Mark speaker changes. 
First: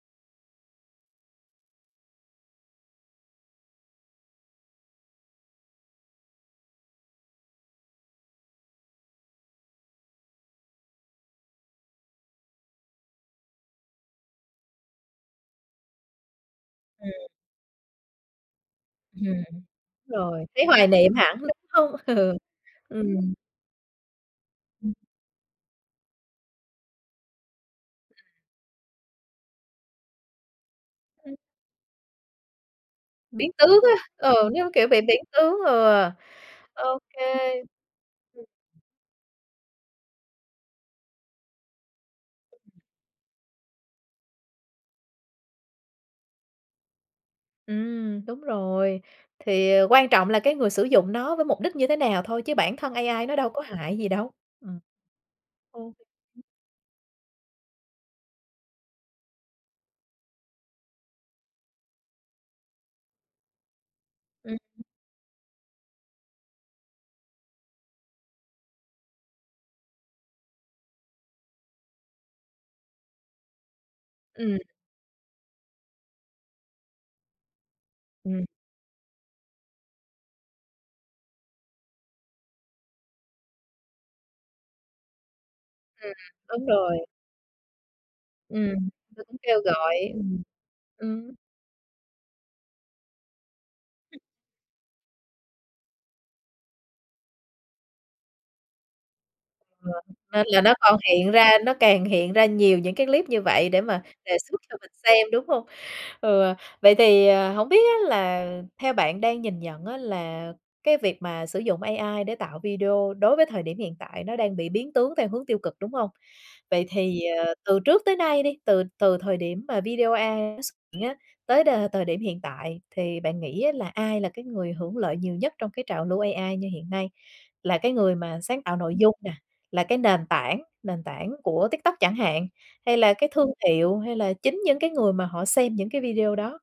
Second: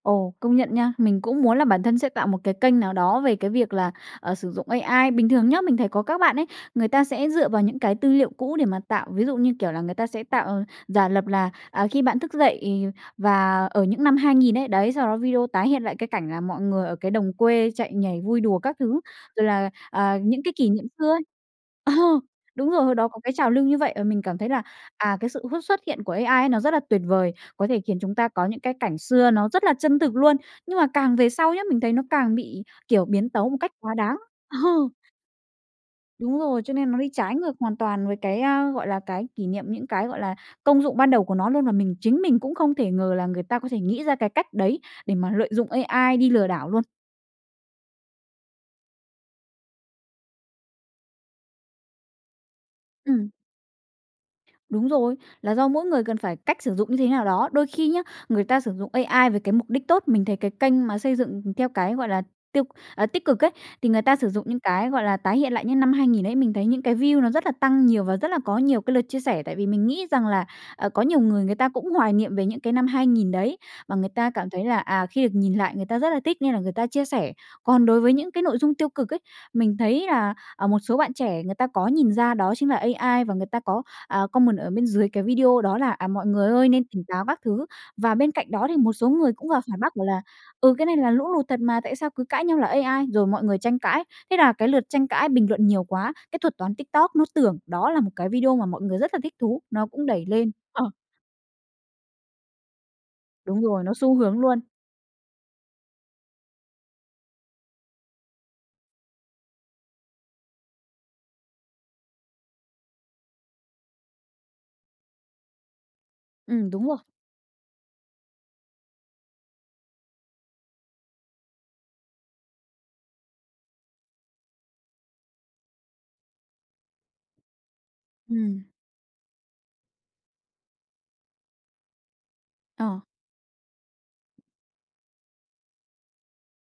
Speaker 1: Ồ, công nhận nha, mình cũng muốn là bản thân sẽ tạo một cái kênh nào đó về cái việc là, à, sử dụng AI. Bình thường nhớ, mình thấy có các bạn ấy, người ta sẽ dựa vào những cái tư liệu cũ để mà tạo, ví dụ như kiểu là người ta sẽ tạo giả lập là, à, khi bạn thức dậy và ở những năm 2000 ấy. Đấy, sau đó video tái hiện lại cái cảnh là mọi người ở
Speaker 2: Ừm.
Speaker 1: cái đồng quê chạy nhảy vui đùa các thứ,
Speaker 2: Ừm,
Speaker 1: rồi
Speaker 2: đúng
Speaker 1: là, à, những
Speaker 2: rồi,
Speaker 1: cái
Speaker 2: thấy
Speaker 1: kỷ niệm
Speaker 2: hoài
Speaker 1: xưa
Speaker 2: niệm
Speaker 1: ấy.
Speaker 2: hẳn đúng hông?
Speaker 1: Ờ, đúng rồi, hồi đó có cái
Speaker 2: Ừm.
Speaker 1: trào lưu như vậy và mình cảm thấy là,
Speaker 2: Ừm.
Speaker 1: à, cái sự x xuất hiện của AI nó rất là tuyệt vời, có thể khiến chúng ta có những cái cảnh xưa nó rất là chân thực luôn, nhưng mà càng về sau nhớ, mình thấy nó càng bị, kiểu, biến tấu
Speaker 2: Biến
Speaker 1: một cách
Speaker 2: tướng
Speaker 1: quá
Speaker 2: á,
Speaker 1: đáng.
Speaker 2: ờ,
Speaker 1: Ờ.
Speaker 2: như kiểu bị biến tướng, ừ,
Speaker 1: Đúng rồi, cho nên nó
Speaker 2: OK.
Speaker 1: đi trái ngược hoàn toàn với cái
Speaker 2: Ừm.
Speaker 1: à, gọi là, cái kỷ niệm, những cái, gọi là, công dụng ban đầu của nó luôn, và mình chính mình cũng không thể ngờ là người ta có thể nghĩ ra cái cách đấy để mà lợi dụng AI đi lừa đảo luôn.
Speaker 2: Ừm, đúng rồi, thì quan trọng là cái người sử dụng nó với mục đích như thế nào thôi chứ bản thân AI
Speaker 1: Ừm.
Speaker 2: nó đâu có hại gì đâu? Ừm,
Speaker 1: Đúng rồi, là do
Speaker 2: ừ.
Speaker 1: mỗi người cần phải cách sử dụng như thế nào đó. Đôi khi nhá, người ta sử dụng AI với cái mục đích tốt, mình thấy cái kênh mà xây dựng theo cái, gọi là, tiêu à, tích cực ấy, thì người ta sử dụng
Speaker 2: Ừm.
Speaker 1: những cái, gọi là, tái hiện lại những năm 2000 ấy, mình thấy những cái view nó rất là tăng nhiều và rất là có nhiều cái lượt chia sẻ, tại vì mình nghĩ rằng là, ờ, có nhiều người người ta cũng hoài nghiệm về những cái năm 2000 đấy, và người ta cảm
Speaker 2: Ừm.
Speaker 1: thấy là, à, khi được nhìn lại người ta rất là thích nên là người ta chia sẻ. Còn đối với những cái
Speaker 2: Ừm.
Speaker 1: nội dung tiêu cực ấy, mình thấy là, à, một số bạn trẻ người ta có nhìn ra đó chính là AI và người ta có, à, comment ở bên dưới cái video đó là, à,
Speaker 2: Ừm,
Speaker 1: mọi người
Speaker 2: đúng
Speaker 1: ơi nên tỉnh
Speaker 2: rồi.
Speaker 1: táo các thứ, và bên cạnh đó thì
Speaker 2: Ừm,
Speaker 1: một số
Speaker 2: tôi
Speaker 1: người
Speaker 2: cũng
Speaker 1: cũng
Speaker 2: kêu
Speaker 1: vào phản
Speaker 2: gọi
Speaker 1: bác bảo là,
Speaker 2: ừm,
Speaker 1: ừ, cái này là
Speaker 2: ừm.
Speaker 1: lũ lụt thật mà, tại sao cứ cãi nhau là AI, rồi mọi người tranh cãi, thế là cái lượt tranh cãi bình luận nhiều quá, cái thuật toán TikTok nó tưởng đó là một cái video mà mọi người rất là thích thú, nó
Speaker 2: Ừ,
Speaker 1: cũng đẩy
Speaker 2: nên
Speaker 1: lên.
Speaker 2: là nó
Speaker 1: Ờ.
Speaker 2: còn hiện ra, nó càng hiện ra nhiều những cái clip như
Speaker 1: Đúng
Speaker 2: vậy để
Speaker 1: rồi, nó
Speaker 2: mà
Speaker 1: xu
Speaker 2: đề
Speaker 1: hướng
Speaker 2: xuất
Speaker 1: luôn.
Speaker 2: cho mình xem, đúng hông? Ờ, vậy thì, ờ, hổng biết á là theo bạn đang nhìn nhận á, là cái việc mà sử dụng AI để tạo video đối với thời điểm hiện tại nó đang bị biến tướng theo hướng tiêu cực, đúng hông?
Speaker 1: Ừm,
Speaker 2: Vậy
Speaker 1: đúng rồi.
Speaker 2: thì, ờ, từ trước tới nay đi, từ từ thời điểm mà video AI nó xuất hiện á tới đ thời điểm hiện tại thì bạn nghĩ á là ai là cái người hưởng lợi nhiều nhất trong cái trào lưu AI như hiện nay? Là cái người mà sáng
Speaker 1: Ừm.
Speaker 2: tạo nội dung nè, là cái nền tảng nền tảng của TikTok chẳng hạn, hay
Speaker 1: À.
Speaker 2: là cái thương hiệu hay là chính những cái người mà họ xem những cái video đó?